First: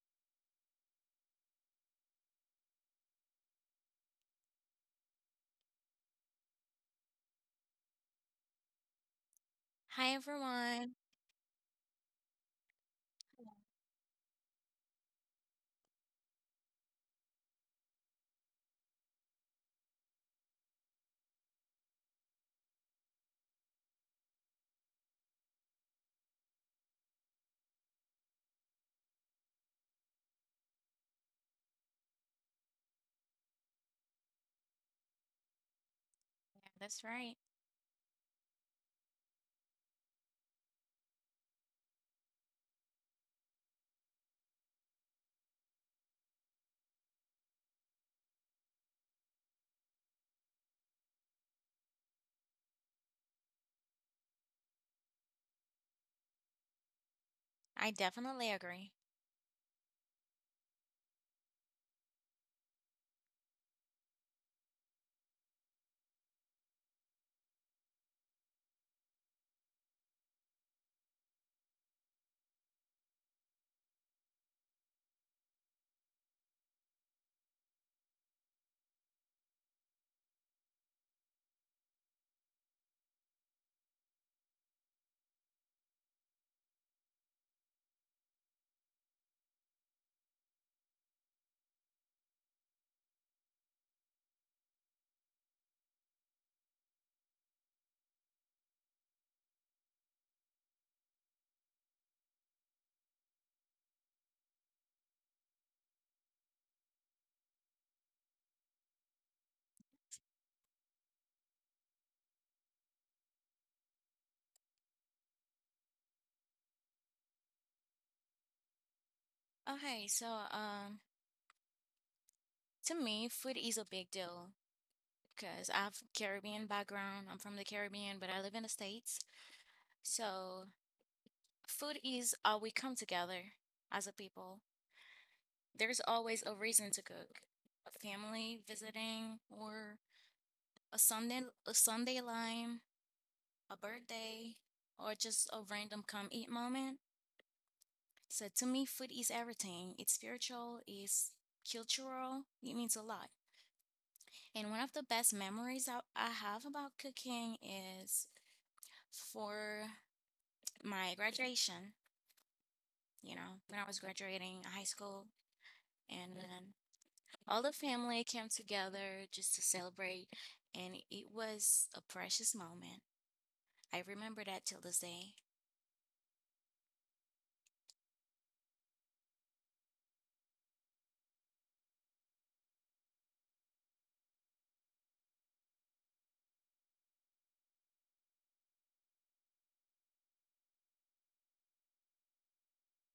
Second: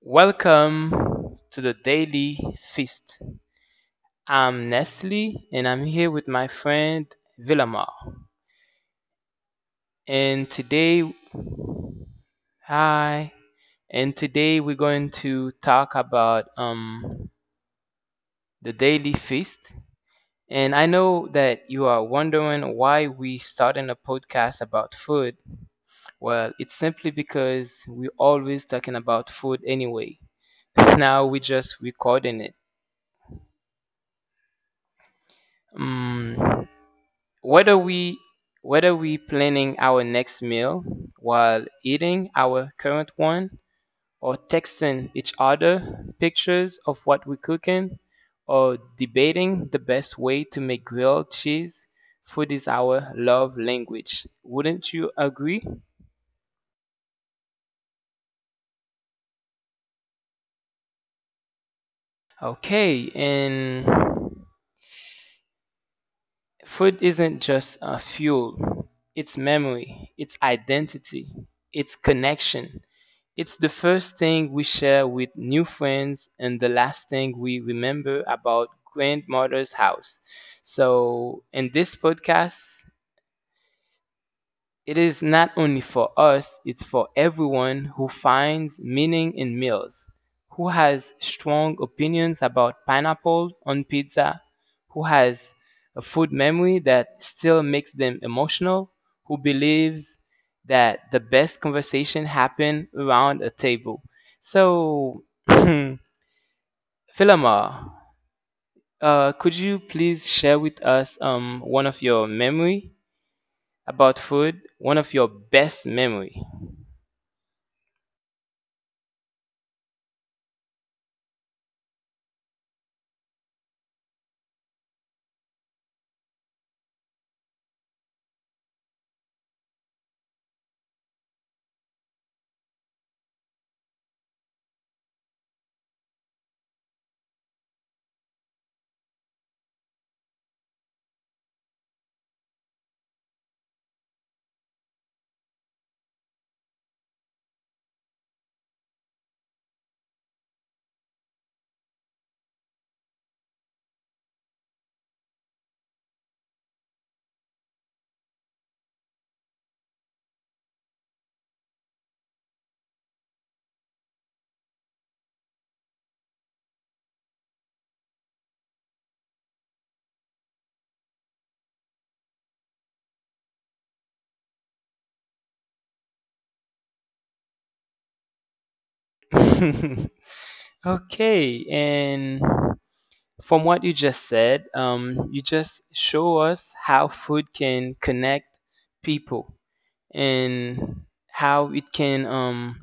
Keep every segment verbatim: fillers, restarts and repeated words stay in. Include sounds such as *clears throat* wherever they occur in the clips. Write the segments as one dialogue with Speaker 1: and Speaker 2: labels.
Speaker 1: Welcome to the Daily Feast. I'm Nestle and I'm here with my friend Villamar.
Speaker 2: Hi
Speaker 1: And
Speaker 2: everyone.
Speaker 1: today, hi, and today we're going to talk about um, the Daily Feast. And I know that you are wondering why we starting a podcast about food. Well, it's simply because we're always talking about food anyway. *laughs* Now we're just recording it.
Speaker 2: Yeah,
Speaker 1: Mm,
Speaker 2: that's right.
Speaker 1: Whether we whether we planning our next meal while eating our current one or texting each other pictures of what we're cooking or debating the best way to make grilled cheese, food is our love language. Wouldn't you agree?
Speaker 2: I definitely agree.
Speaker 1: Okay, and food isn't just a fuel, it's memory, it's identity, it's connection. It's the first thing we share with new friends and the last thing we remember about grandmother's house. So, in this podcast, it is not only for us, it's for everyone who finds meaning in meals, who has strong opinions about pineapple on pizza, who has a food memory that still makes them emotional, who believes that the best conversation happen around a table. So, *laughs* *clears throat* Philomar, uh, could you please share with us um, one of your memory about food, one of your best memory?
Speaker 2: Okay, so um to me food is a big deal because I've Caribbean background. I'm from the Caribbean, but I live in the States. So food is how we come together as a people. There's always a reason to cook. A family visiting or a Sunday a Sunday lime, a birthday, or just a random come eat moment. So to me, food is everything. It's spiritual, it's cultural, it means a lot. And one of the best memories I, I have about cooking is for my graduation, you know, when I was graduating high school. And then all the family came together just to celebrate. And it was a precious moment. I remember that till this day.
Speaker 1: *laughs* Okay, and from what you just said, um, you just show us how food can connect people and how it can um,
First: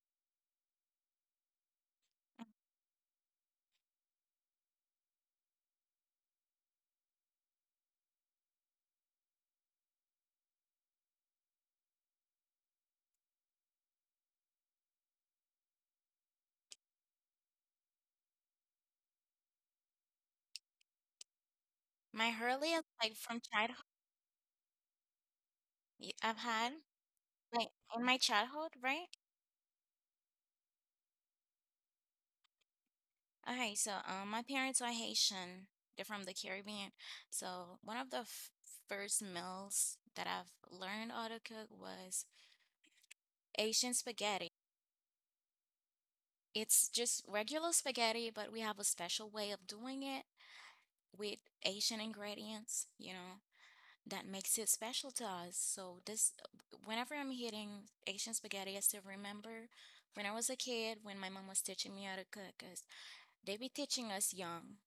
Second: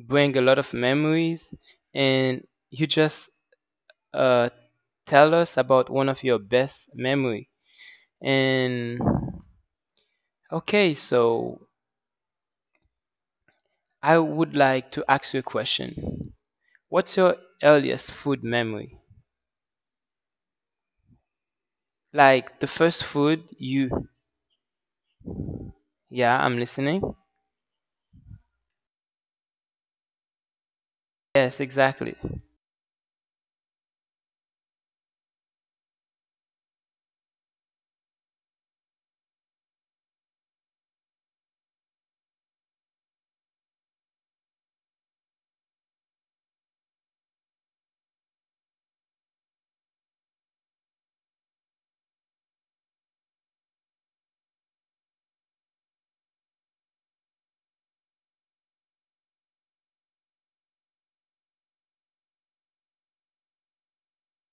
Speaker 1: bring a lot of memories. And you just uh, tell us about one of your best memory. And okay, so I would like to ask you a question. What's your earliest food memory?
Speaker 2: My
Speaker 1: Like the
Speaker 2: earliest, like
Speaker 1: first
Speaker 2: from
Speaker 1: food
Speaker 2: childhood,
Speaker 1: you.
Speaker 2: y- I've had,
Speaker 1: Yeah, I'm listening.
Speaker 2: like in my childhood, right?
Speaker 1: Yes, exactly.
Speaker 2: Okay, so um, my parents are Haitian. They're from the Caribbean. So one of the f first meals that I've learned how to cook was Asian spaghetti. It's just regular spaghetti, but we have a special way of doing it with Asian ingredients, you know, that makes it special to us. So this, whenever I'm eating Asian spaghetti, I still remember when I was a kid when my mom was teaching me how to cook. 'Cause they be teaching us young.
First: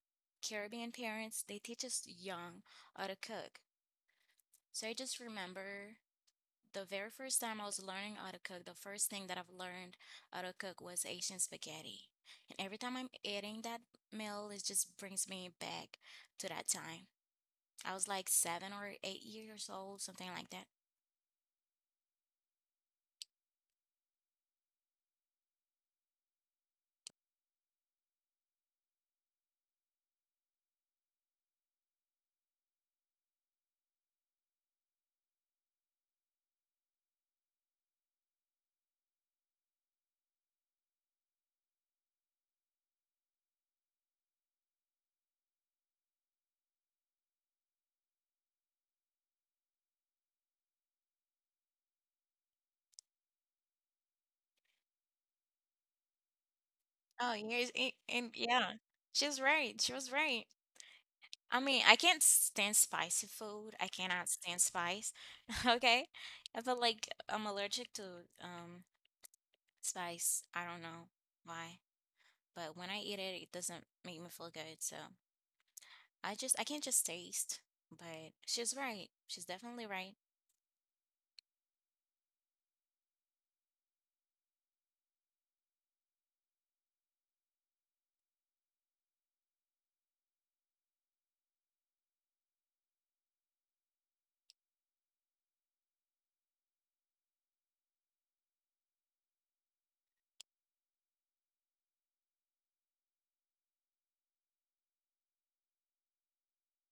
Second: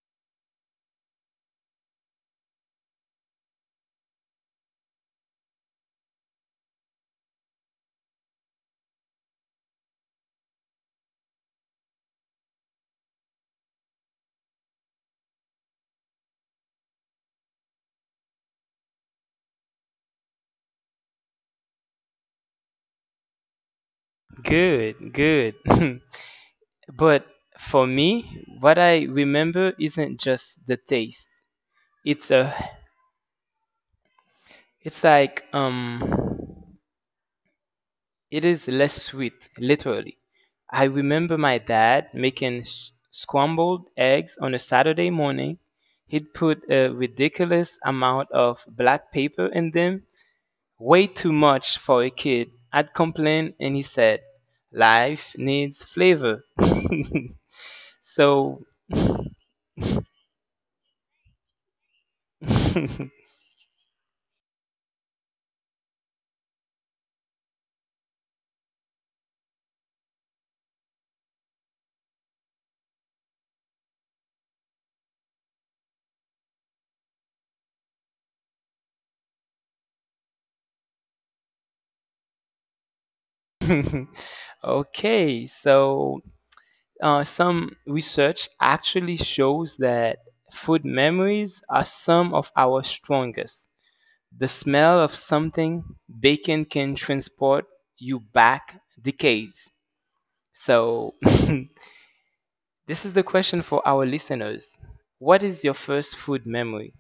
Speaker 2: Caribbean parents, they teach us young how to cook. So I just remember the very first time I was learning how to cook, the first thing that I've learned how to cook was Asian spaghetti. And every time I'm eating that meal, it just brings me back to that time. I was like seven or eight years old, something like that.
Speaker 1: Good, good. *laughs* But for me, what I remember isn't just the taste. It's a it's like, um it is less sweet, literally. I remember my dad making s- scrambled eggs on a Saturday morning. He'd put a ridiculous amount of black paper in them, way too much for a kid. I'd complain, and he said, "Life needs flavor."
Speaker 2: Oh, years,
Speaker 1: *laughs*
Speaker 2: and, and
Speaker 1: So,
Speaker 2: yeah, she was right. She was right. I mean, I can't stand spicy food. I cannot stand spice. Okay. I feel like I'm allergic to um spice. I don't know why, but when I eat it, it doesn't make me feel good. So I just I can't just taste. But she's right. She's definitely right.
Speaker 1: *laughs* okay, so, Uh, some research actually shows that food memories are some of our strongest. The smell of something bacon can transport you back decades. So, *laughs* this is the question for our listeners: What is your first food memory?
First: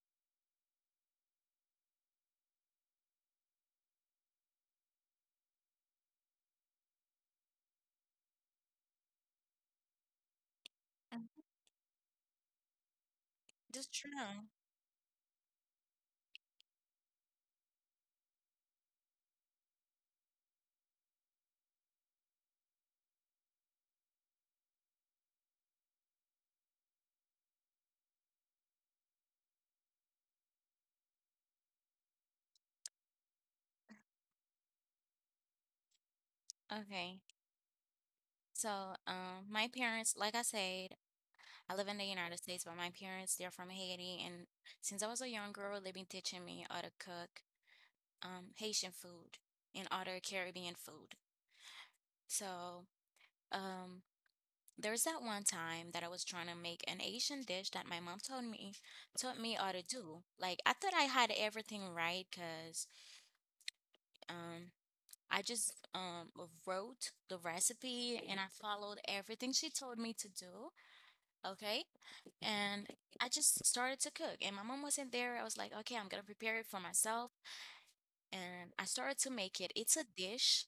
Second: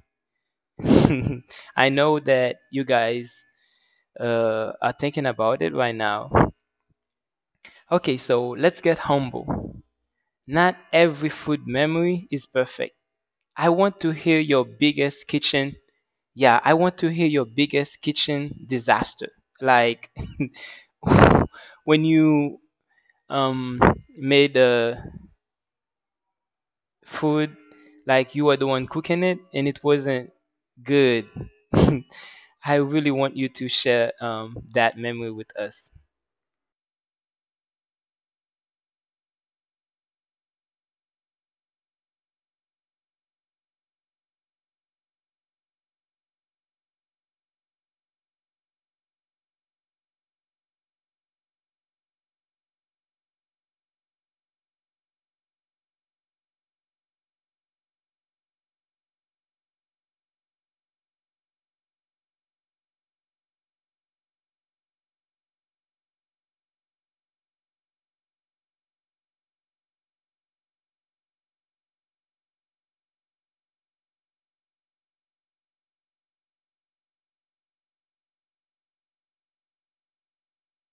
Speaker 1: *laughs* I know that you guys uh, are thinking about it right now. Okay, so let's get humble. Not every
Speaker 2: Mm.
Speaker 1: food memory is perfect. I want to
Speaker 2: That's true.
Speaker 1: hear your biggest kitchen. Yeah, I want to hear your biggest kitchen disaster. Like, *laughs* when you um made the food, like you were the one cooking it and it wasn't good. *laughs* I really want you to share um that memory with us.
Speaker 2: Okay. So um my parents, like I said, I live in the United States, but my parents, they're from Haiti, and since I was a young girl, they've been teaching me how to cook um Haitian food and other Caribbean food. So Um, there was that one time that I was trying to make an Asian dish that my mom told me taught me how to do. Like I thought I had everything right because um I just um wrote the recipe and I followed everything she told me to do. Okay. And I just started to cook and my mom wasn't there. I was like, okay, I'm gonna prepare it for myself. And I started to make it. It's a dish.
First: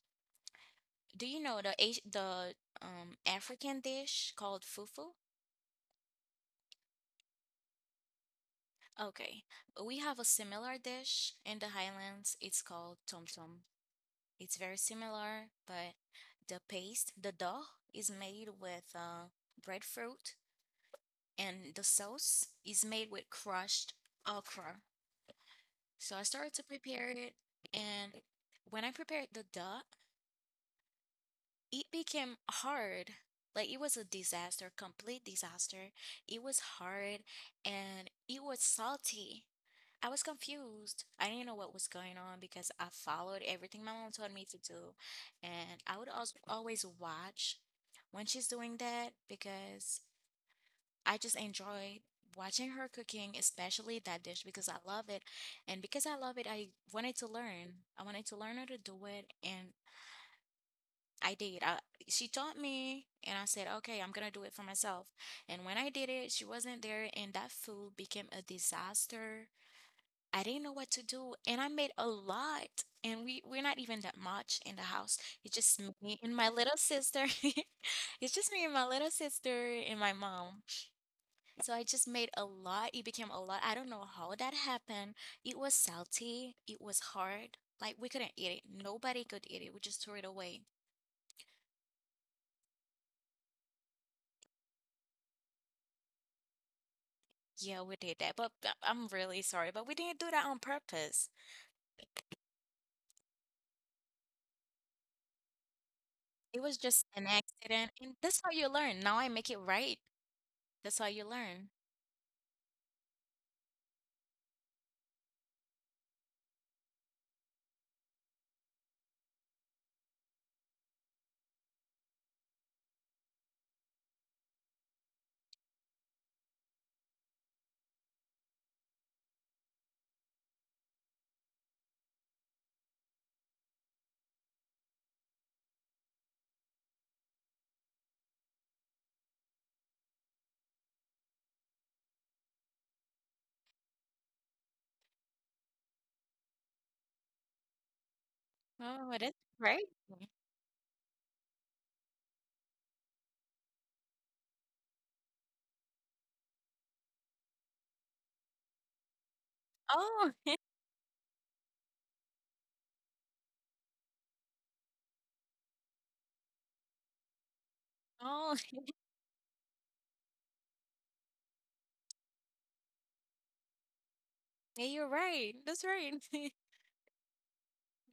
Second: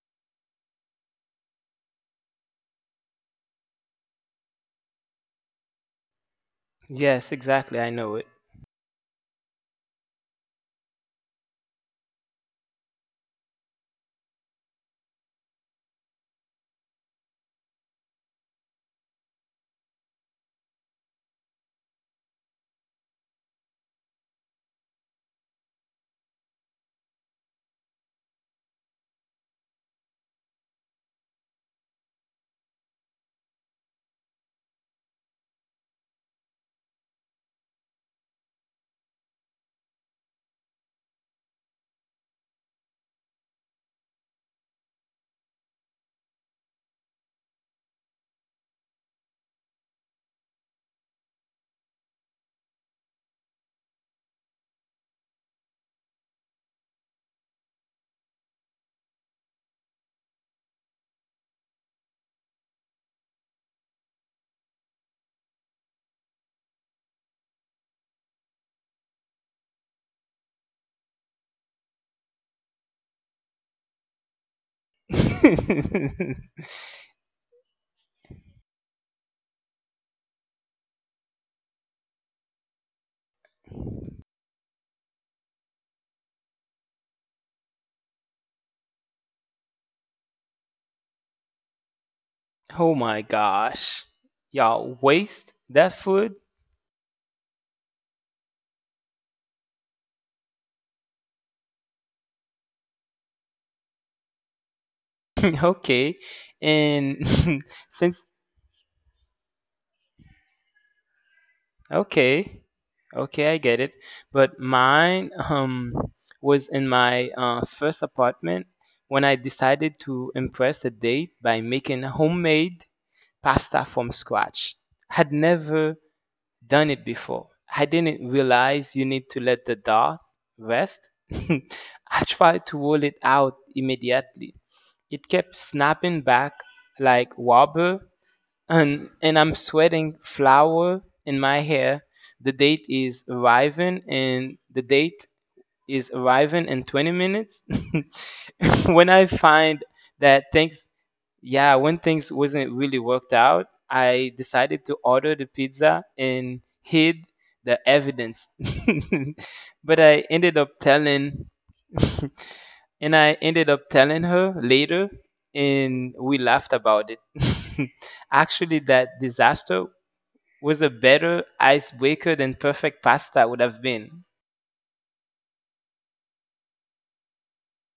Speaker 2: Do you know the Asi- the um African dish called fufu?
Speaker 1: Yes, exactly. I know it.
Speaker 2: Okay, we have a similar dish in the Highlands. It's called tom tom. It's very similar, but the paste, the dough, is made with uh, breadfruit, and the sauce is made with crushed okra. So I started to prepare it, and when I prepared the dough, it became hard. Like it was a disaster, complete disaster. It was hard and it was salty. I was confused. I didn't know what was going on because I followed everything my mom told me to do. And I would also always watch when she's doing that because I just enjoyed watching her cooking, especially that dish because I love it. And because I love it, I wanted to learn. I wanted to learn how to do it and I did. I, she taught me, and I said, okay, I'm gonna do it for myself. And when I did it, she wasn't there, and that food became a disaster. I didn't know what to do, and I made a lot. And we we're not even that much in the house. It's just me and my
Speaker 1: *laughs*
Speaker 2: little sister. *laughs* It's just me and my little sister and my mom. So I just made a lot. It became a lot. I don't know how that happened. It was salty. It was hard. Like we couldn't eat it. Nobody could eat it. We just threw it away.
Speaker 1: Oh my gosh. Y'all waste that food?
Speaker 2: Yeah, we did that, but uh, I'm really sorry, but we didn't do that on purpose.
Speaker 1: *laughs* Okay.
Speaker 2: It was just
Speaker 1: And
Speaker 2: an
Speaker 1: *laughs*
Speaker 2: accident, and
Speaker 1: since
Speaker 2: that's how you learn. Now I make it right. That's how you learn.
Speaker 1: okay, okay, I get it. But mine um was in my uh, first apartment when I decided to impress a date by making homemade pasta from scratch. Had never done it before. I didn't realize you need to let the dough rest. *laughs* I tried to roll it out immediately. It kept snapping back like rubber, and and I'm sweating flour in my hair. The date is arriving, and the date is arriving in twenty minutes. *laughs* when
Speaker 2: Oh,
Speaker 1: I
Speaker 2: that's
Speaker 1: find
Speaker 2: right.
Speaker 1: that thanks yeah, when things wasn't really worked out, I decided to order the pizza and hid the evidence. *laughs* But I
Speaker 2: Oh,
Speaker 1: ended up
Speaker 2: *laughs*
Speaker 1: telling. *laughs* And I ended up telling her later and we laughed about it. *laughs*
Speaker 2: oh,
Speaker 1: Actually, that disaster was a better icebreaker than perfect pasta would have been.
Speaker 2: *laughs* yeah, you're right. That's right. *laughs*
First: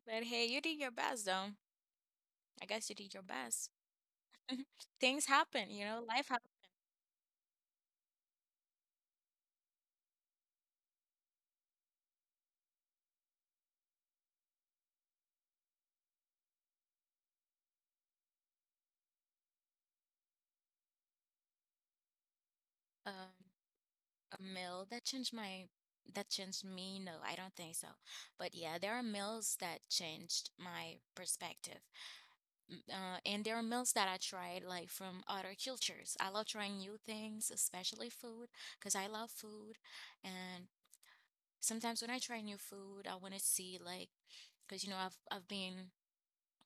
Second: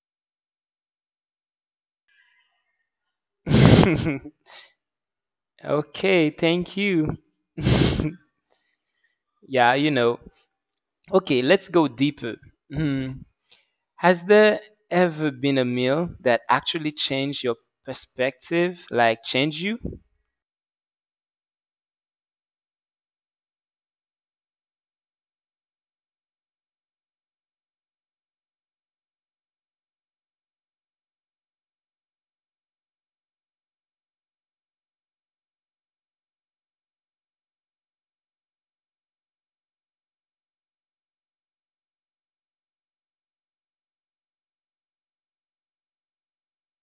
Speaker 2: But hey, you did your best, though. I guess you did your best.
Speaker 1: *laughs*
Speaker 2: *laughs* Things happen, you know,
Speaker 1: Okay,
Speaker 2: life happens.
Speaker 1: thank you. *laughs* Yeah, you know. Okay, let's go deeper. Hmm. Has there ever been a meal that actually changed your perspective, like changed you?
Speaker 2: Um, a meal that changed my that changed me? No, I don't think so. But yeah, there are meals that changed my perspective. Uh, and there are meals that I tried like from other cultures. I love trying new things, especially food, because I love food. And sometimes when I try new food, I want to see like, because you know I've I've been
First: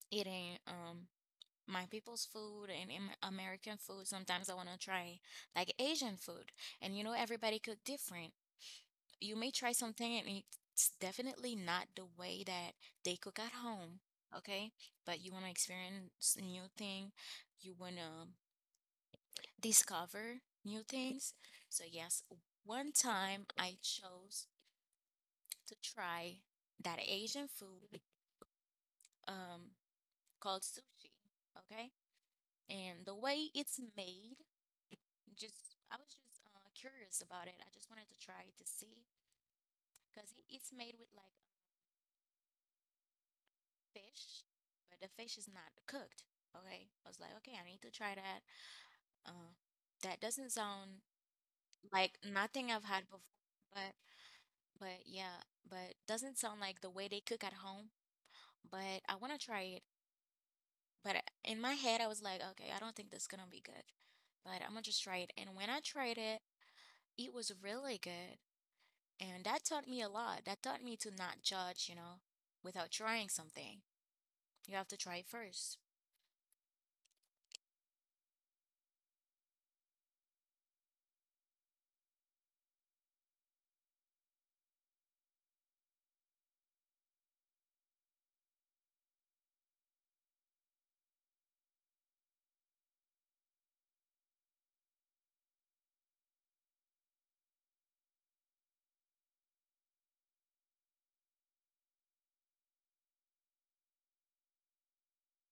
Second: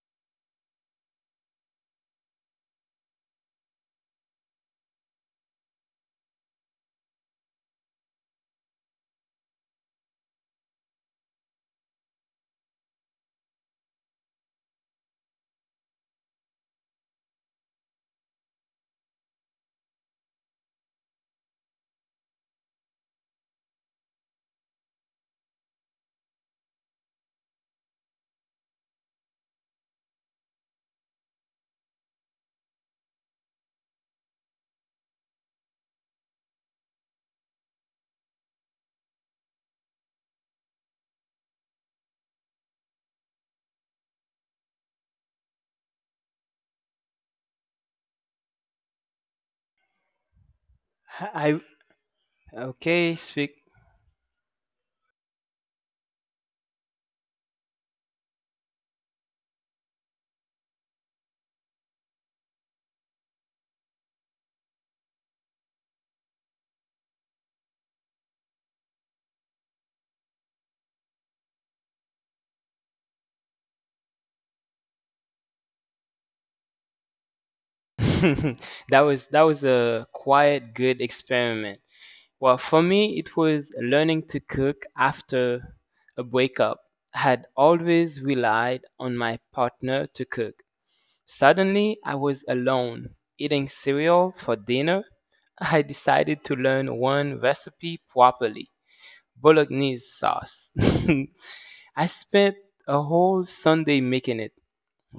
Speaker 2: eating um my people's food and Am- American food. Sometimes I want to try like Asian food, and you know everybody cook different you may try something and it's definitely not the way that they cook at home, okay? But you want to experience new thing, you want to discover new things. So yes, one time I chose to try that Asian food um called sushi, okay? And the way it's made, just I was just uh, curious about it. I just wanted to try to see because it's made with like fish, but the fish is not cooked. Okay, I was like, okay, I need to try that. Uh, that doesn't sound
Speaker 1: I
Speaker 2: like nothing I've had before,
Speaker 1: Okay, speak.
Speaker 2: but but yeah, but doesn't sound like the way they cook at home. But I want to try it. But in my head, I was like, okay, I don't think that's gonna be good, but I'm gonna just try it. And when I tried it, it was really good, and that taught me a lot. That taught me to not judge, you know, without trying something. You have to try it first.
Speaker 1: *laughs* That was, that was a quiet good experiment. Well, for me it was learning to cook after a breakup. I had always relied on my partner to cook. Suddenly I was alone, eating cereal for dinner. I decided to learn one recipe properly. Bolognese sauce. *laughs* I spent a whole Sunday making it.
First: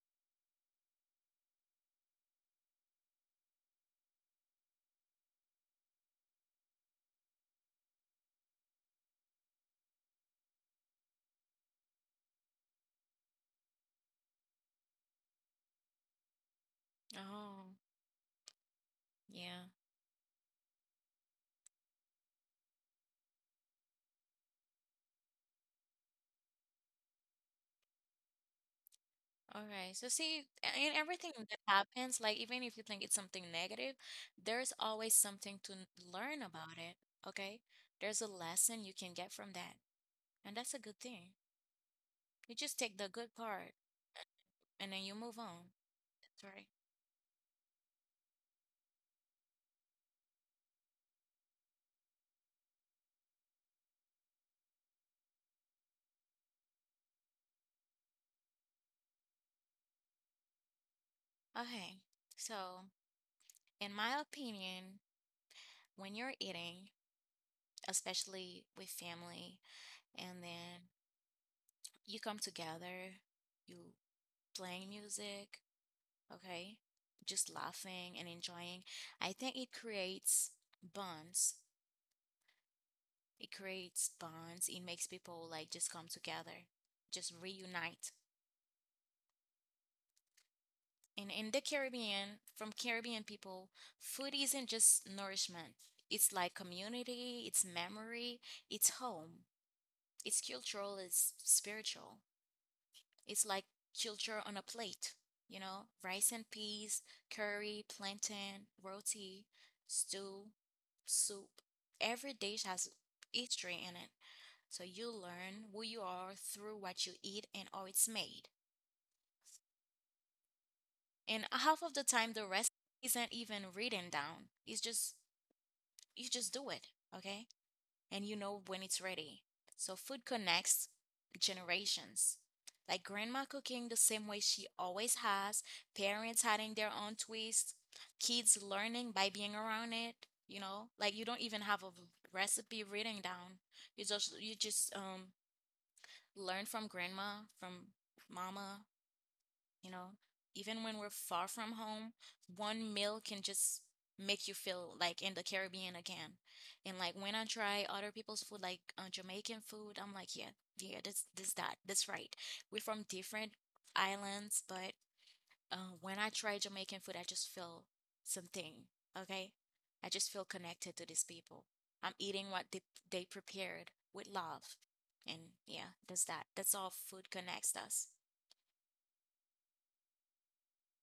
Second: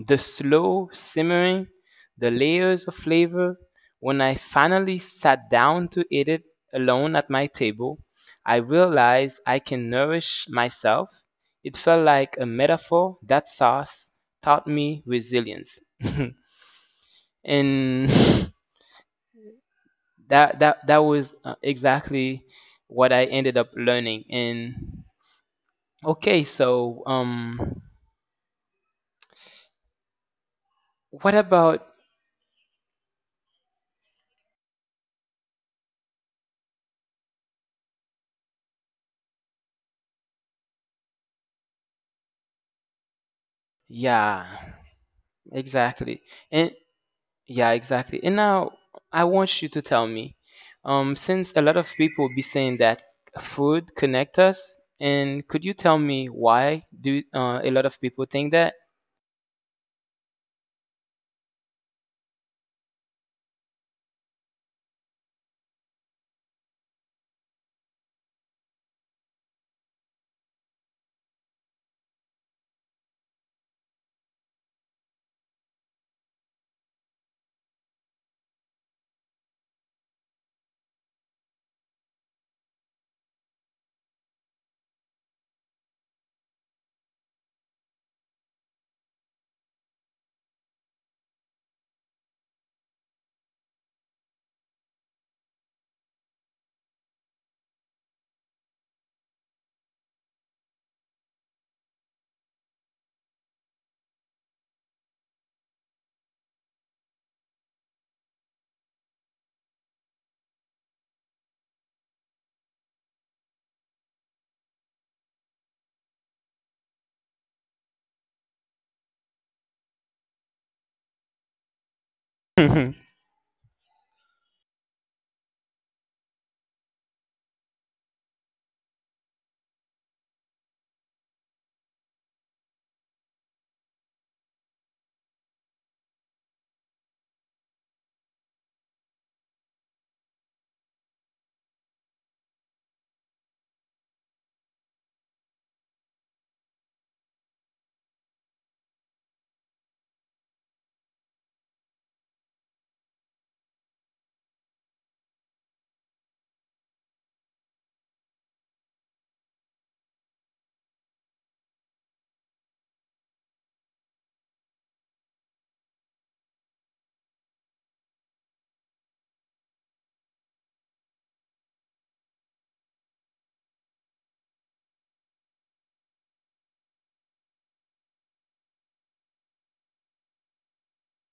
Speaker 1: The slow simmering, the layers of flavor. When I finally sat down to eat it alone at my table, I realized I can nourish myself. It felt like a metaphor, that sauce taught me resilience.
Speaker 2: Oh,
Speaker 1: *laughs* And
Speaker 2: yeah.
Speaker 1: *laughs* that that that was uh, exactly what I ended up learning. And okay, so, um
Speaker 2: All right, so see, a- in
Speaker 1: what
Speaker 2: everything that
Speaker 1: about.
Speaker 2: happens, like even if you think it's something negative, there's always something to n- learn about it, okay? There's a lesson you can get from that, and that's a good thing. You just take the good part
Speaker 1: Yeah,
Speaker 2: and then you move on.
Speaker 1: exactly.
Speaker 2: That's
Speaker 1: And
Speaker 2: right.
Speaker 1: yeah, exactly. And now I want you to tell me, um since a lot of people be saying that food connect us, and could you tell me why do uh, a lot of people think that?
Speaker 2: Okay, so in my opinion, when you're eating, especially with family, and then you come together, you playing music, okay? Just laughing and enjoying. I think it creates bonds. It creates bonds. It makes people like just come together, just reunite. And in the Caribbean, from Caribbean people, food isn't just nourishment. It's like community, it's memory, it's home, it's cultural, it's spiritual. It's like culture on a plate, you know, rice and peas, curry, plantain, roti, stew, soup. Every dish has history in it. So you learn who you are through what you eat and how it's made. And half of the time the rest
Speaker 1: *laughs*
Speaker 2: isn't even written down. It's just you just do it, okay? And you know when it's ready. So food connects generations. Like grandma cooking the same way she always has, parents adding their own twist, kids learning by being around it, you know? Like you don't even have a recipe written down. You just you just um learn from grandma, from mama, you know, even when we're far from home, one meal can just make you feel like in the Caribbean again. And like when I try other people's food, like uh, Jamaican food, I'm like, yeah, yeah, this, this, that, that's right. We're from different islands, but uh, when I try Jamaican food, I just feel something. Okay, I just feel connected to these people. I'm eating what they they prepared with love, and yeah, that's that. That's all food connects us.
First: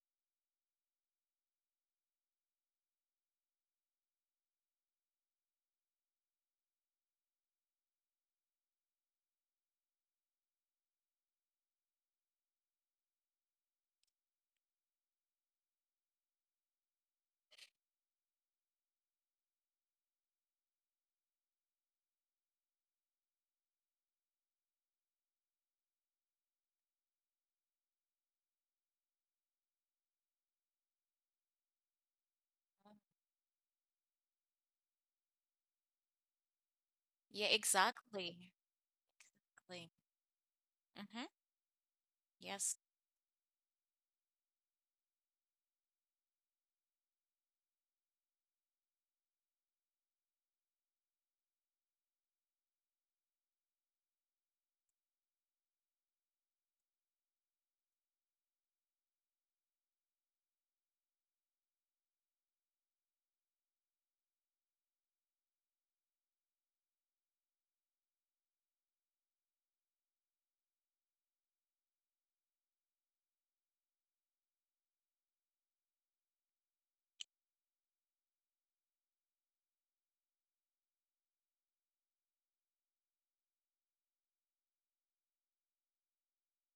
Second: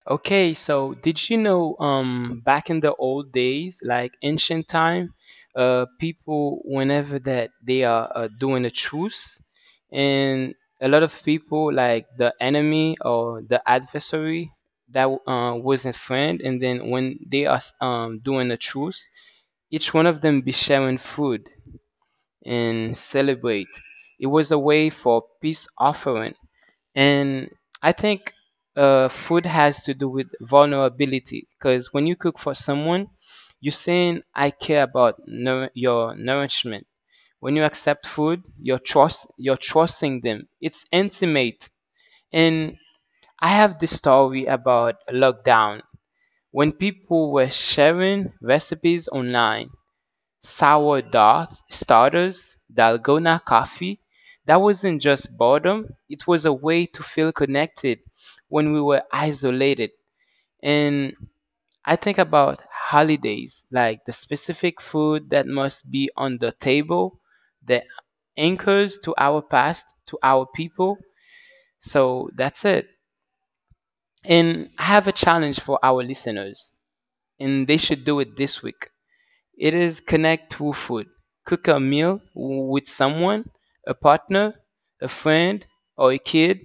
Speaker 1: Okay, so did you know um back in the old days, like ancient time, uh people whenever that they are uh, doing a truce, and a lot of people, like the enemy or the adversary that uh, was a friend, and then when they are um doing a truce, each one of them be sharing food and celebrate. It was a way for peace offering. And I think uh, food has to do with vulnerability, because when you cook for someone, you're saying, I care about nour- your nourishment.
Speaker 2: Yeah,
Speaker 1: When you accept food,
Speaker 2: exactly.
Speaker 1: you're, trust- you're
Speaker 2: Exactly.
Speaker 1: trusting them. It's
Speaker 2: Mm-hmm.
Speaker 1: intimate.
Speaker 2: Yes.
Speaker 1: And I have this story about lockdown when people were sharing recipes online: sourdough starters, dalgona coffee. That wasn't just boredom, it was a way to feel connected when we were isolated. And I think about holidays, like the specific food that must be on the table, the anchors to our past, to our people. So that's it. And I have a challenge for our listeners, and they should do it this week. It is: connect through food. Cook a meal with someone, a partner, a friend, or a kid,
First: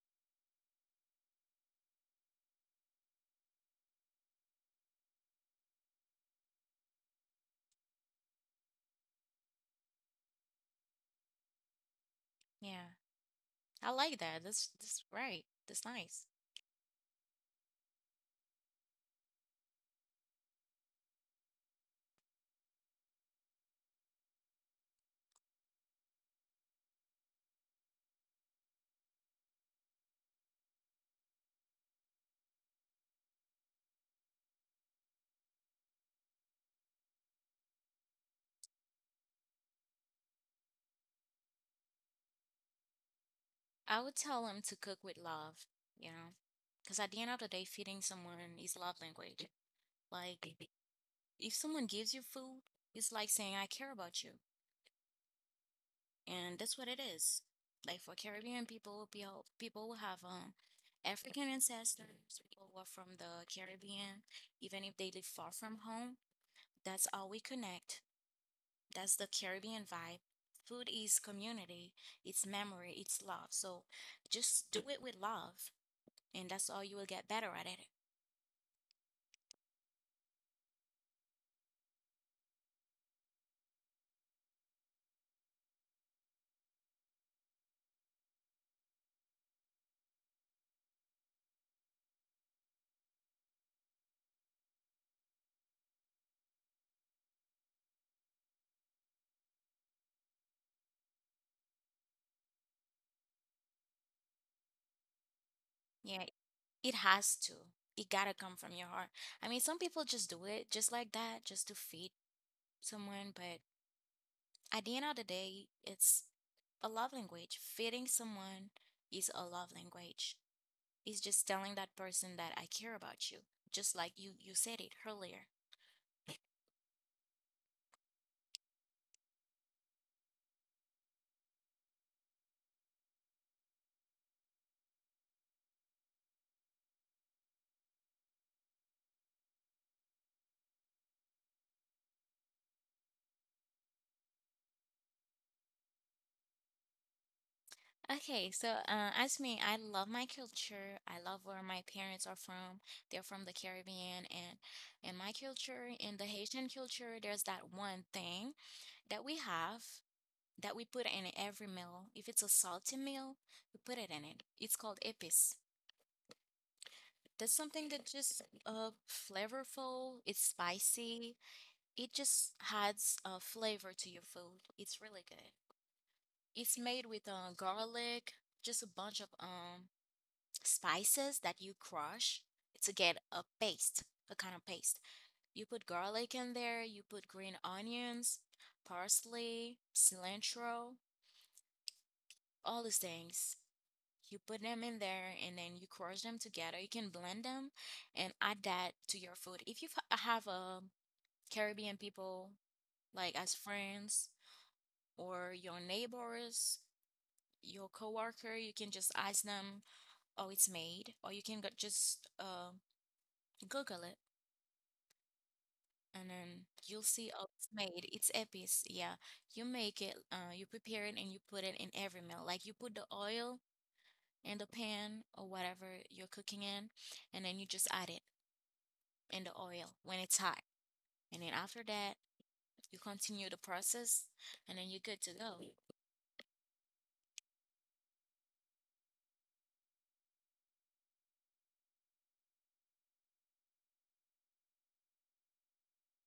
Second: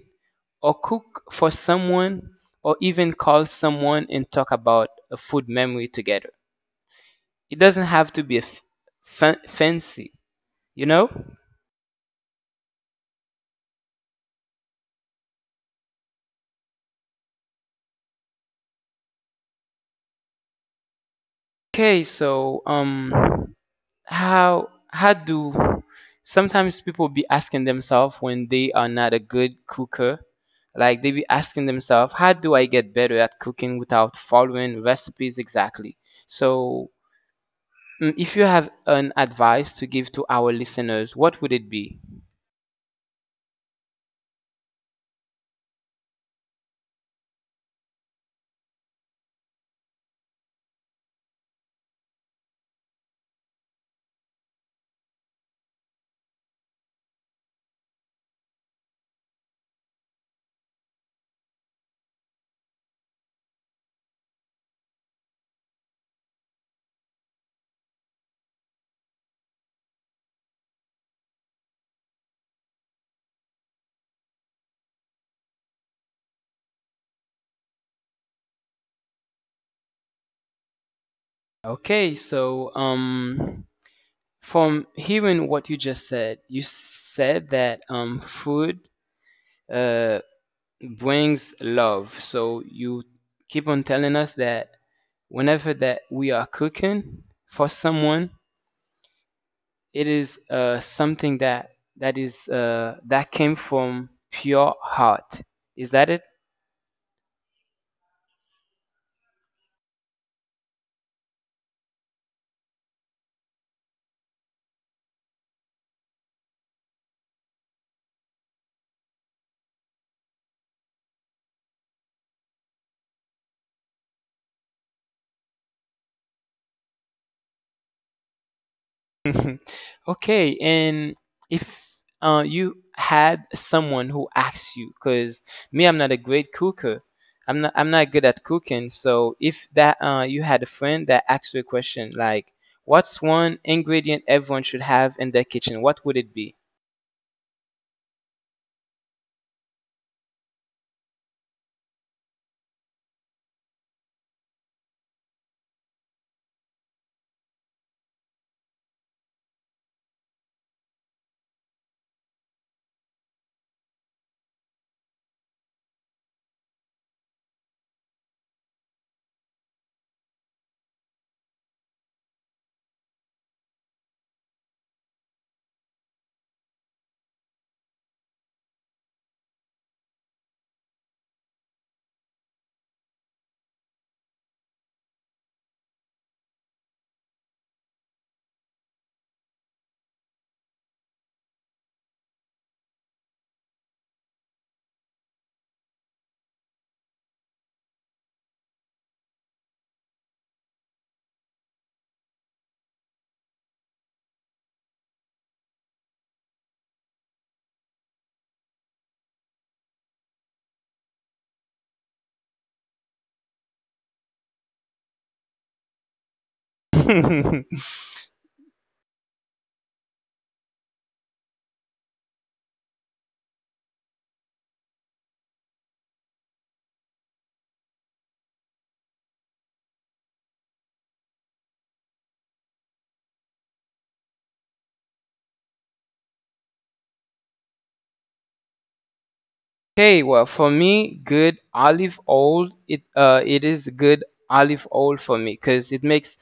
Speaker 1: or cook for someone, or even call someone and talk about a food memory together. It doesn't have to be a f- fan- fancy, you know?
Speaker 2: Yeah. I like that. That's that's right. That's nice.
Speaker 1: Okay, so, um, how how do sometimes people be asking themselves when they are not a good cooker, like they be asking themselves, how do I get better at cooking without following recipes exactly? So, mm, if you have an advice to give to our listeners, what would it be?
Speaker 2: I would tell him to cook with love, you know, because at the end of the day, feeding someone is love language. Like, if someone gives you food, it's like saying, I care about you. And that's what it is. Like, for Caribbean people, people people who have um, African ancestors, people who are from the Caribbean, even if they live far from home, that's how we connect. That's the Caribbean vibe. Food is community, it's memory, it's love. So just do it with love, and that's all you will get better at it.
Speaker 1: Okay, so, um, from hearing what you just said, you said that um, food uh brings love. So you keep on telling us that whenever that we are cooking for someone, it is uh, something that that is uh, that came from pure heart. Is that it?
Speaker 2: Yeah, it has to. It gotta come from your heart. I mean, some people just do it just like that, just to feed someone, but at the end of the day, it's a love language. Feeding someone is a love language. It's just telling that person that I care about you, just like you you said it earlier.
Speaker 1: *laughs* Okay, and if uh, you had someone who asks you, because me, I'm not a great cooker. I'm not. I'm not good at cooking. So, if that, uh, you had a friend that asked you a question like, "What's one ingredient everyone should have in their kitchen? What would it be?"
Speaker 2: Okay, so uh, as me, I love my culture. I love where my parents are from. They're from the Caribbean, and in my culture, in the Haitian culture, there's that one thing that we have that we put in every meal. If it's a salty meal, we put it in it. It's called épices. That's something that just uh flavorful. It's spicy. It just adds a flavor to your food. It's really good. It's made with uh, garlic, just a bunch of um spices that you crush to get a paste, a kind of paste. You put garlic in there, you put green onions, parsley, cilantro, all these things. You put them in there and then you crush them together. You can blend them and add that to your food. If you have a Caribbean people like as friends or your neighbors, your coworker, you can just ask them how it's made, or you can go- just uh, Google it and then you'll see how it's
Speaker 1: *laughs*
Speaker 2: made. It's epic. Yeah. You make it, uh, you prepare it and you put it in every meal. Like you put the oil in the pan or whatever you're cooking in, and then you just add it in the oil when it's hot. And then after that, you continue the process and then you're good to go.
Speaker 1: Okay, well, for me, good olive oil. It uh, it is good olive oil for me because it makes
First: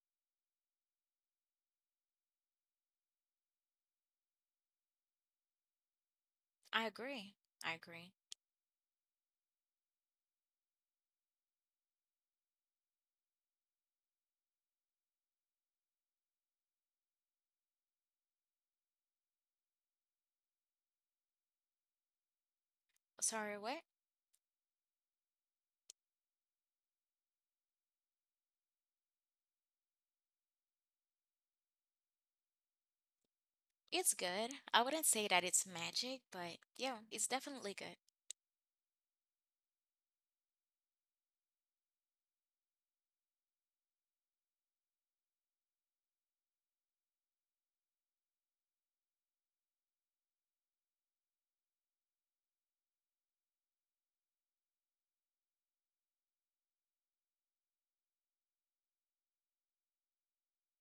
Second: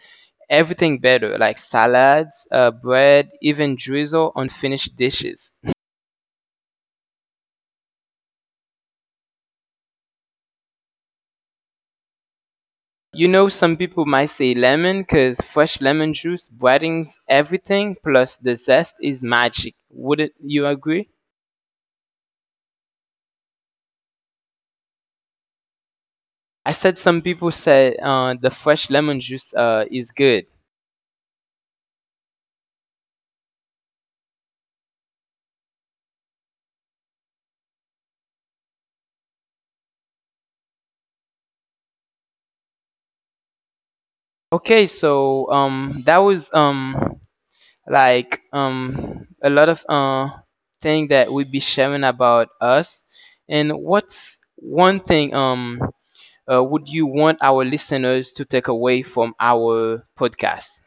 Speaker 1: everything better, like salads, uh, bread, even drizzle on finished dishes.
Speaker 2: I agree. I agree.
Speaker 1: You know, some people might say lemon because fresh lemon juice brightens everything. Plus, the zest is magic. Wouldn't you agree?
Speaker 2: Sorry, what?
Speaker 1: I said some people said uh, the fresh lemon juice uh, is good.
Speaker 2: It's good. I wouldn't say that it's magic, but yeah, it's definitely good.
Speaker 1: Okay, so, um, that was, um like, um a lot of uh thing that we be sharing about us, and what's one thing, um uh, would you want our listeners to take away from our podcast?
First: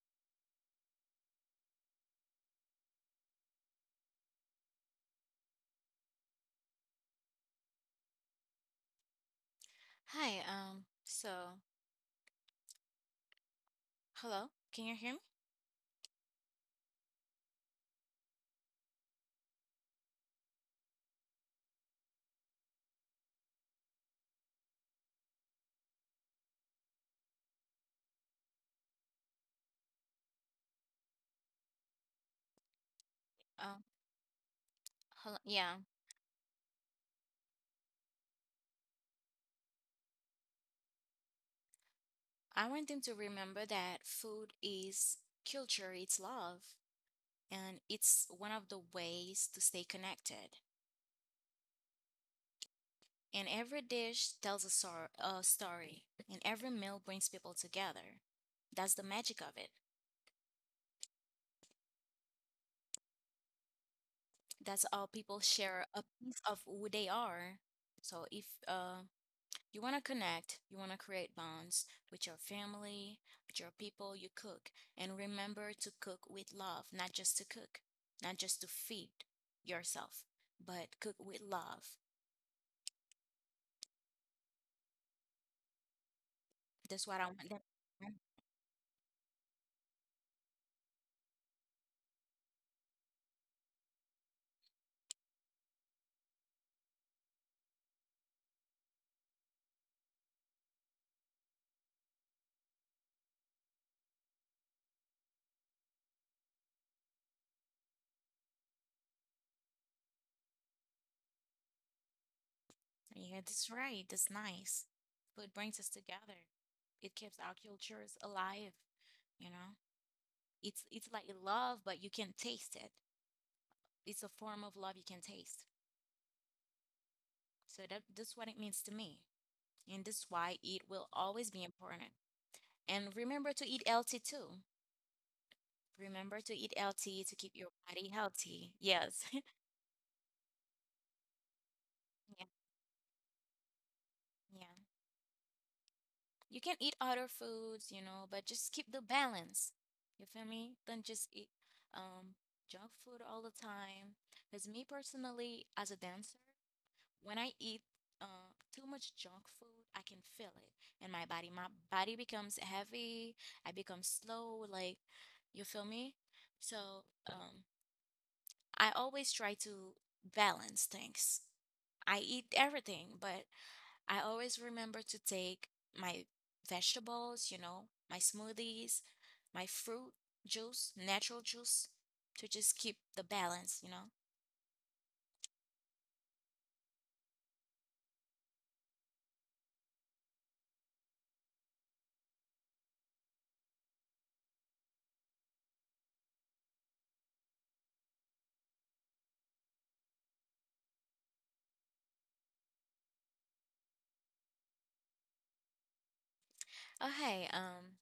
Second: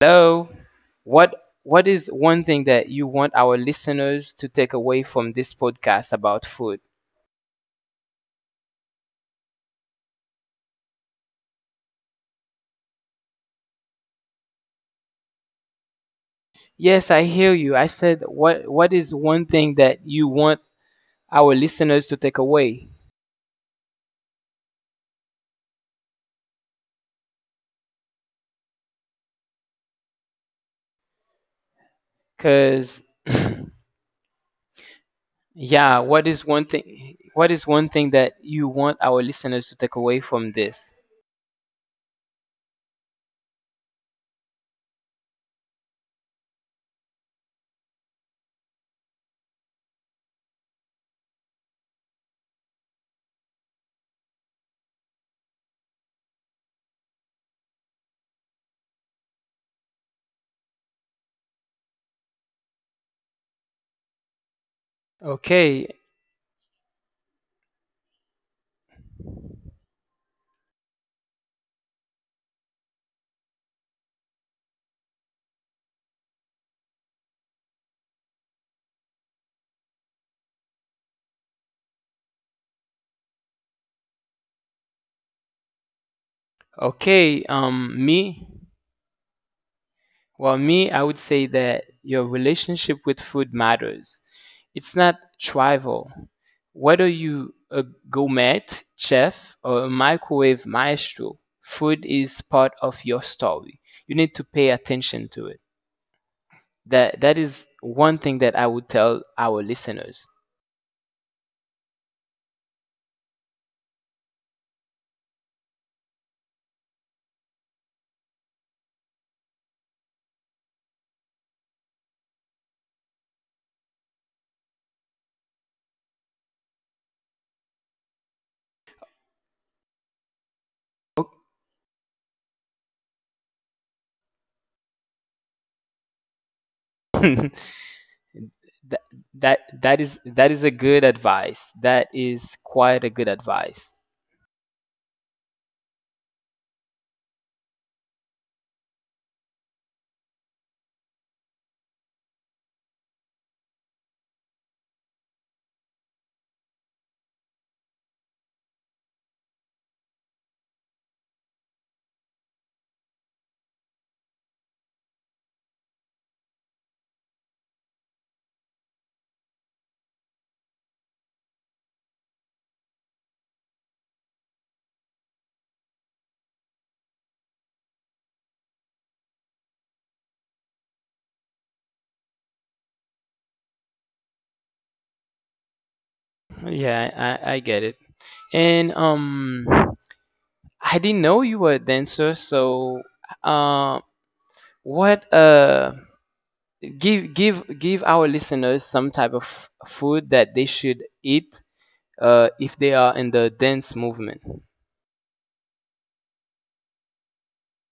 Speaker 1: Hello? What what is one thing that you want our listeners to take away from this podcast about food?
Speaker 2: Hi, um, so hello, can you hear me?
Speaker 1: Yes, I hear you. I said, what what is one thing that you want our listeners to take away, because *laughs* *clears throat*
Speaker 2: Um, hello, yeah,
Speaker 1: Yeah, what is one thing what is one thing that you want our listeners to take away from this?
Speaker 2: I want them to remember that food is culture, it's love, and it's one of the ways to stay connected. And every dish tells a, sor- a story, and every meal brings people together. That's the magic of it. That's how people share
Speaker 1: Okay.
Speaker 2: a piece of who they are. So if uh, you want to connect, you want to create bonds with your family, with your people you cook, and remember to cook with love, not just to cook, not just to feed yourself, but cook with love. That's what I
Speaker 1: Okay,
Speaker 2: want them.
Speaker 1: um me, well, me, I would say that your relationship with food matters. It's not trivial. Whether you a gourmet chef or a microwave maestro, food is part of your story. You need to pay attention to it. That that is one thing that I would tell our listeners.
Speaker 2: Yeah, that's right. That's nice. Food brings us together. It keeps our cultures alive, you know? It's it's like love, but you can taste it. It's a form of love you can taste. So that that's what it means to me. And that's why it will always be important. And remember to eat healthy too. Remember to eat healthy to keep your
Speaker 1: *laughs*
Speaker 2: body healthy.
Speaker 1: that
Speaker 2: Yes. *laughs*
Speaker 1: that that is that is a good advice. That
Speaker 2: Yeah.
Speaker 1: is quite a good advice.
Speaker 2: Yeah. You can eat other foods, you know, but just keep the balance. You feel me? Don't just eat um junk food all the time. Because me personally, as a dancer, when I eat uh, too much junk food, I can feel it in my body. My body becomes heavy. I become slow. Like, you feel me? So, um, I always try to balance things. I eat everything, but I always remember to take my vegetables, you know, my smoothies, my fruit juice, natural juice to just keep the balance, you know.
Speaker 1: Yeah, I, I get it. And um, I didn't know you were a dancer. So, um, what uh, give give give our listeners some type of f- food that they should eat uh, if they are in the dance movement.
Speaker 2: Oh, hey, um,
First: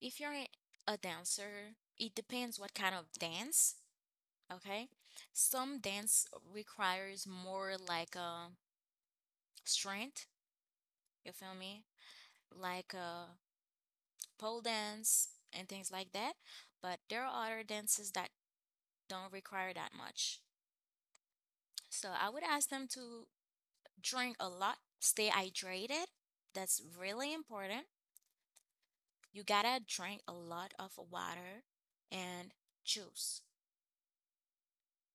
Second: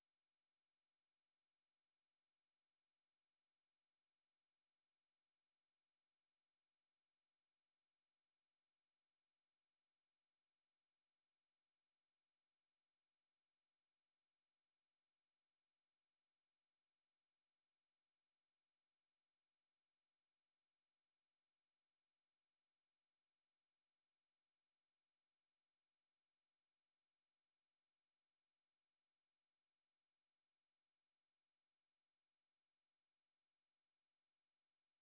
Speaker 2: if you're a a dancer, it depends what kind of dance, okay? Some dance requires more like a strength, you feel me? Like a pole dance and things like that. But there are other dances that don't require that much. So I would ask them to drink a lot, stay hydrated. That's really important. You gotta drink a lot of water and juice,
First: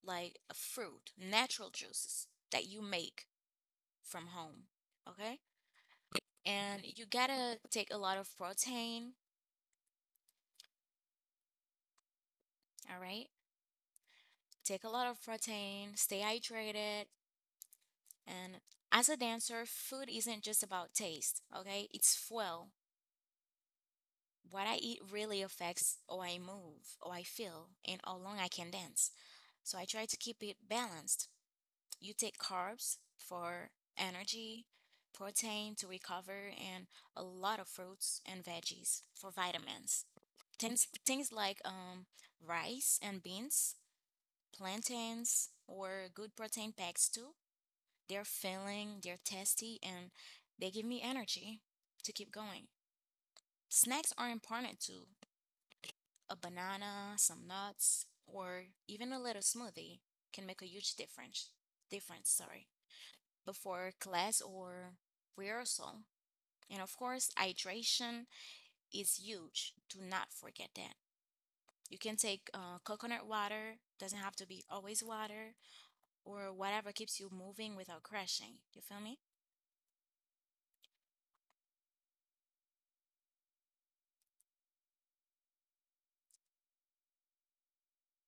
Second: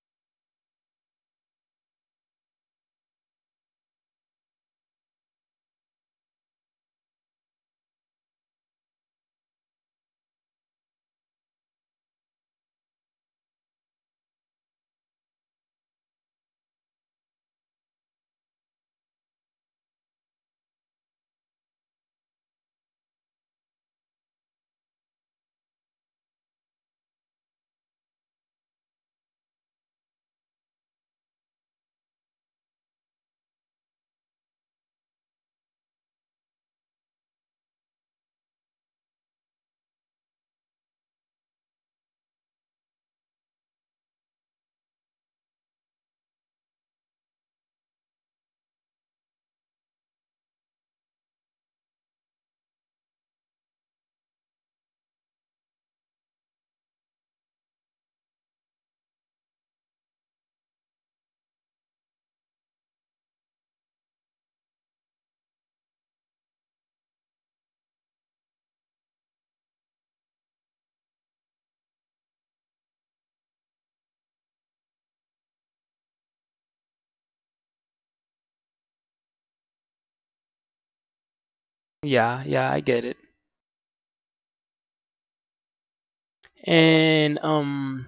Speaker 2: like fruit, natural juices that you make from home. Okay. And you gotta take a lot of protein. All right. Take a lot of protein, stay hydrated, and as a dancer, food isn't just about taste, okay? It's fuel. What I eat really affects how I move, how I feel, and how long I can dance. So I try to keep it balanced. You take carbs for energy, protein to recover, and a lot of fruits and veggies for vitamins. Things, things like um, rice and beans, plantains, or good protein packs too they're feeling, they're testy, and they give me energy to keep going. Snacks are important too. A banana, some nuts, or even a little smoothie can make a huge difference. Difference, sorry. Before class or rehearsal. And of course, hydration is huge. Do not forget that. You can take uh, coconut water, doesn't have to be always water, or whatever keeps you moving without crashing. You feel me?
Speaker 1: Yeah, yeah, I get it. And um,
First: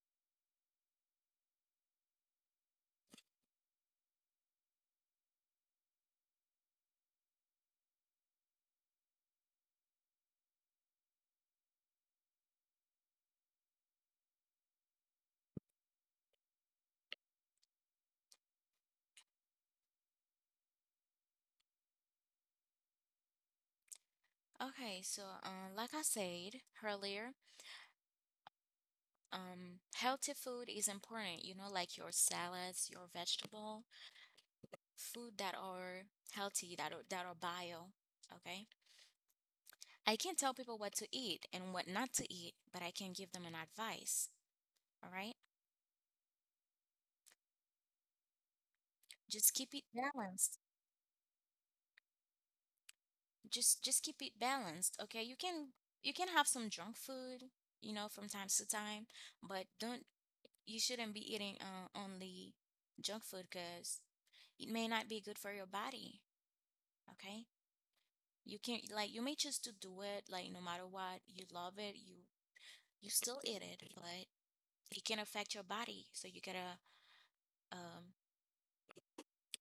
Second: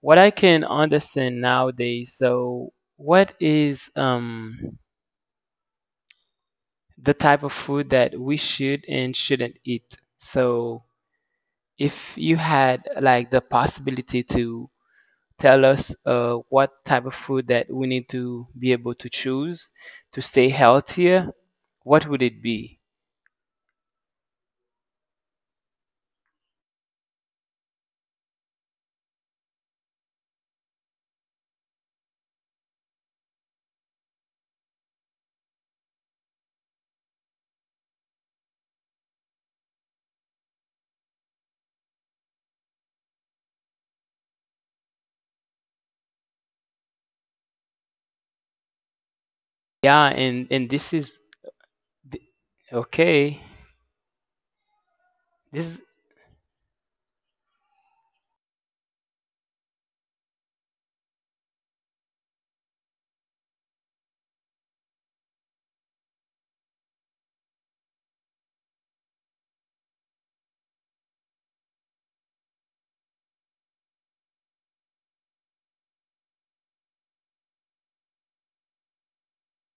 Speaker 1: what I can understand nowadays, so what is um the type of food that we should and shouldn't eat. So, if you had like the possibility to tell us uh, what type of food that we need to be able to choose to stay healthier, what would it be?
Speaker 2: Okay, so uh, like I said earlier, um, healthy food is important, you know, like your salads, your vegetable, food that are healthy, that are, that are bio, okay? I can't tell people what to eat and what not to eat, but I can give them an advice, all right? Just
Speaker 1: Yeah,
Speaker 2: keep it
Speaker 1: and and
Speaker 2: balanced.
Speaker 1: this is th- okay.
Speaker 2: Just just keep it balanced, okay? You
Speaker 1: This
Speaker 2: can you can have some junk food, you know, from time to time, but don't you shouldn't be eating uh, only junk food because it may not be good for your body. Okay. You can't like you may choose to do it like no matter what, you love it, you you still eat it, but it can affect your body. So you gotta um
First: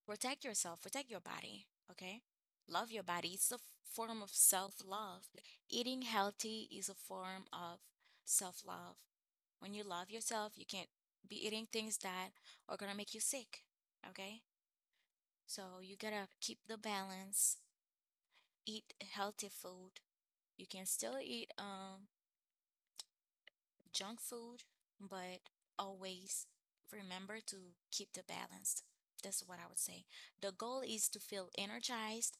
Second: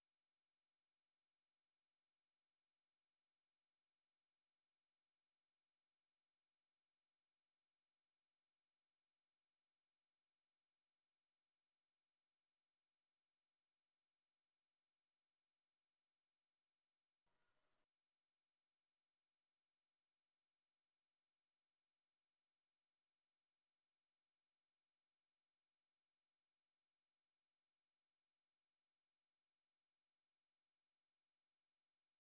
Speaker 2: protect yourself, protect your body, okay? Love your body. It's a f- form of self-love. Eating healthy is a form of self-love. When you love yourself, you can't be eating things that are gonna make you sick, okay? So you gotta keep the balance, eat healthy food. You can still eat um junk food, but always remember to keep the balance. That's what I would say. The goal is to feel energized,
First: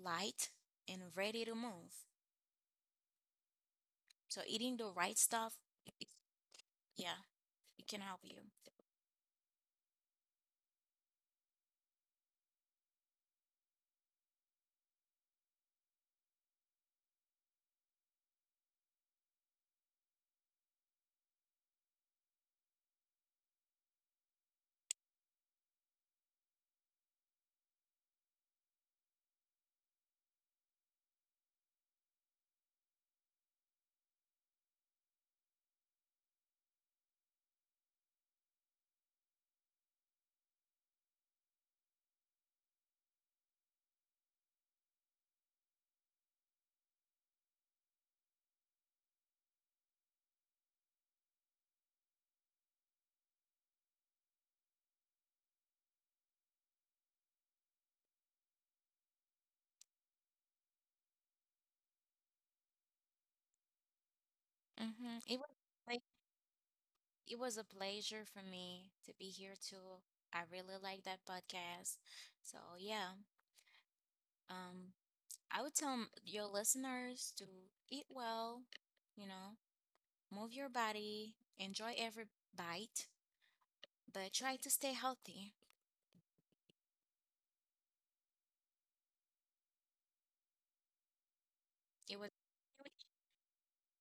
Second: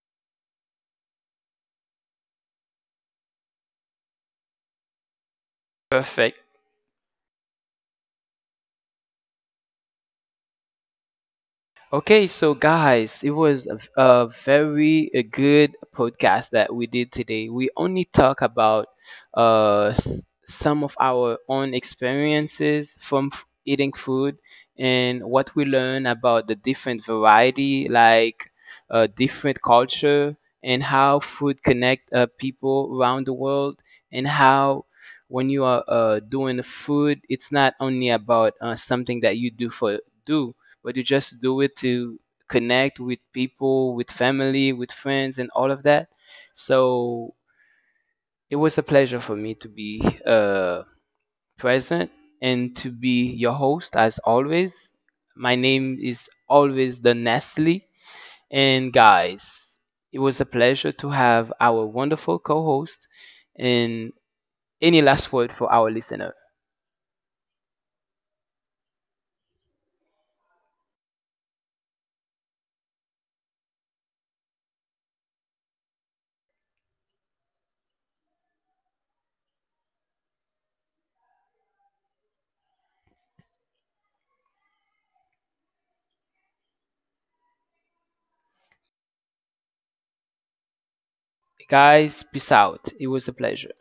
Speaker 2: light, and ready to move. So eating the right stuff, it-
Speaker 1: perfect.
Speaker 2: yeah, it can help you.
Speaker 1: Okay, so guys, it was a, a very a good podcast that we did today. We only talk about uh, s- some of our own experiences from f- eating food, and what we learn about the different variety, like, uh, different culture, and how food connect uh, people around the world, and how when you are uh, doing food, it's not only about uh, something that you do for do but you just do it to connect with people, with family, with friends, and all of that. So it was a pleasure for me to be uh, present and to be your host as always. My name is always the Nestle. And guys, it was a pleasure to have our wonderful co host. And
Speaker 2: Mm-hmm.
Speaker 1: any
Speaker 2: It was
Speaker 1: last word for
Speaker 2: like
Speaker 1: our listeners?
Speaker 2: it was a pleasure for me to be here too. I really like that podcast. So yeah, um, I would tell m- your listeners to eat well, you know, move your body, enjoy every bite, but try to stay healthy. It would.
Speaker 1: Guys, peace out. It was a pleasure.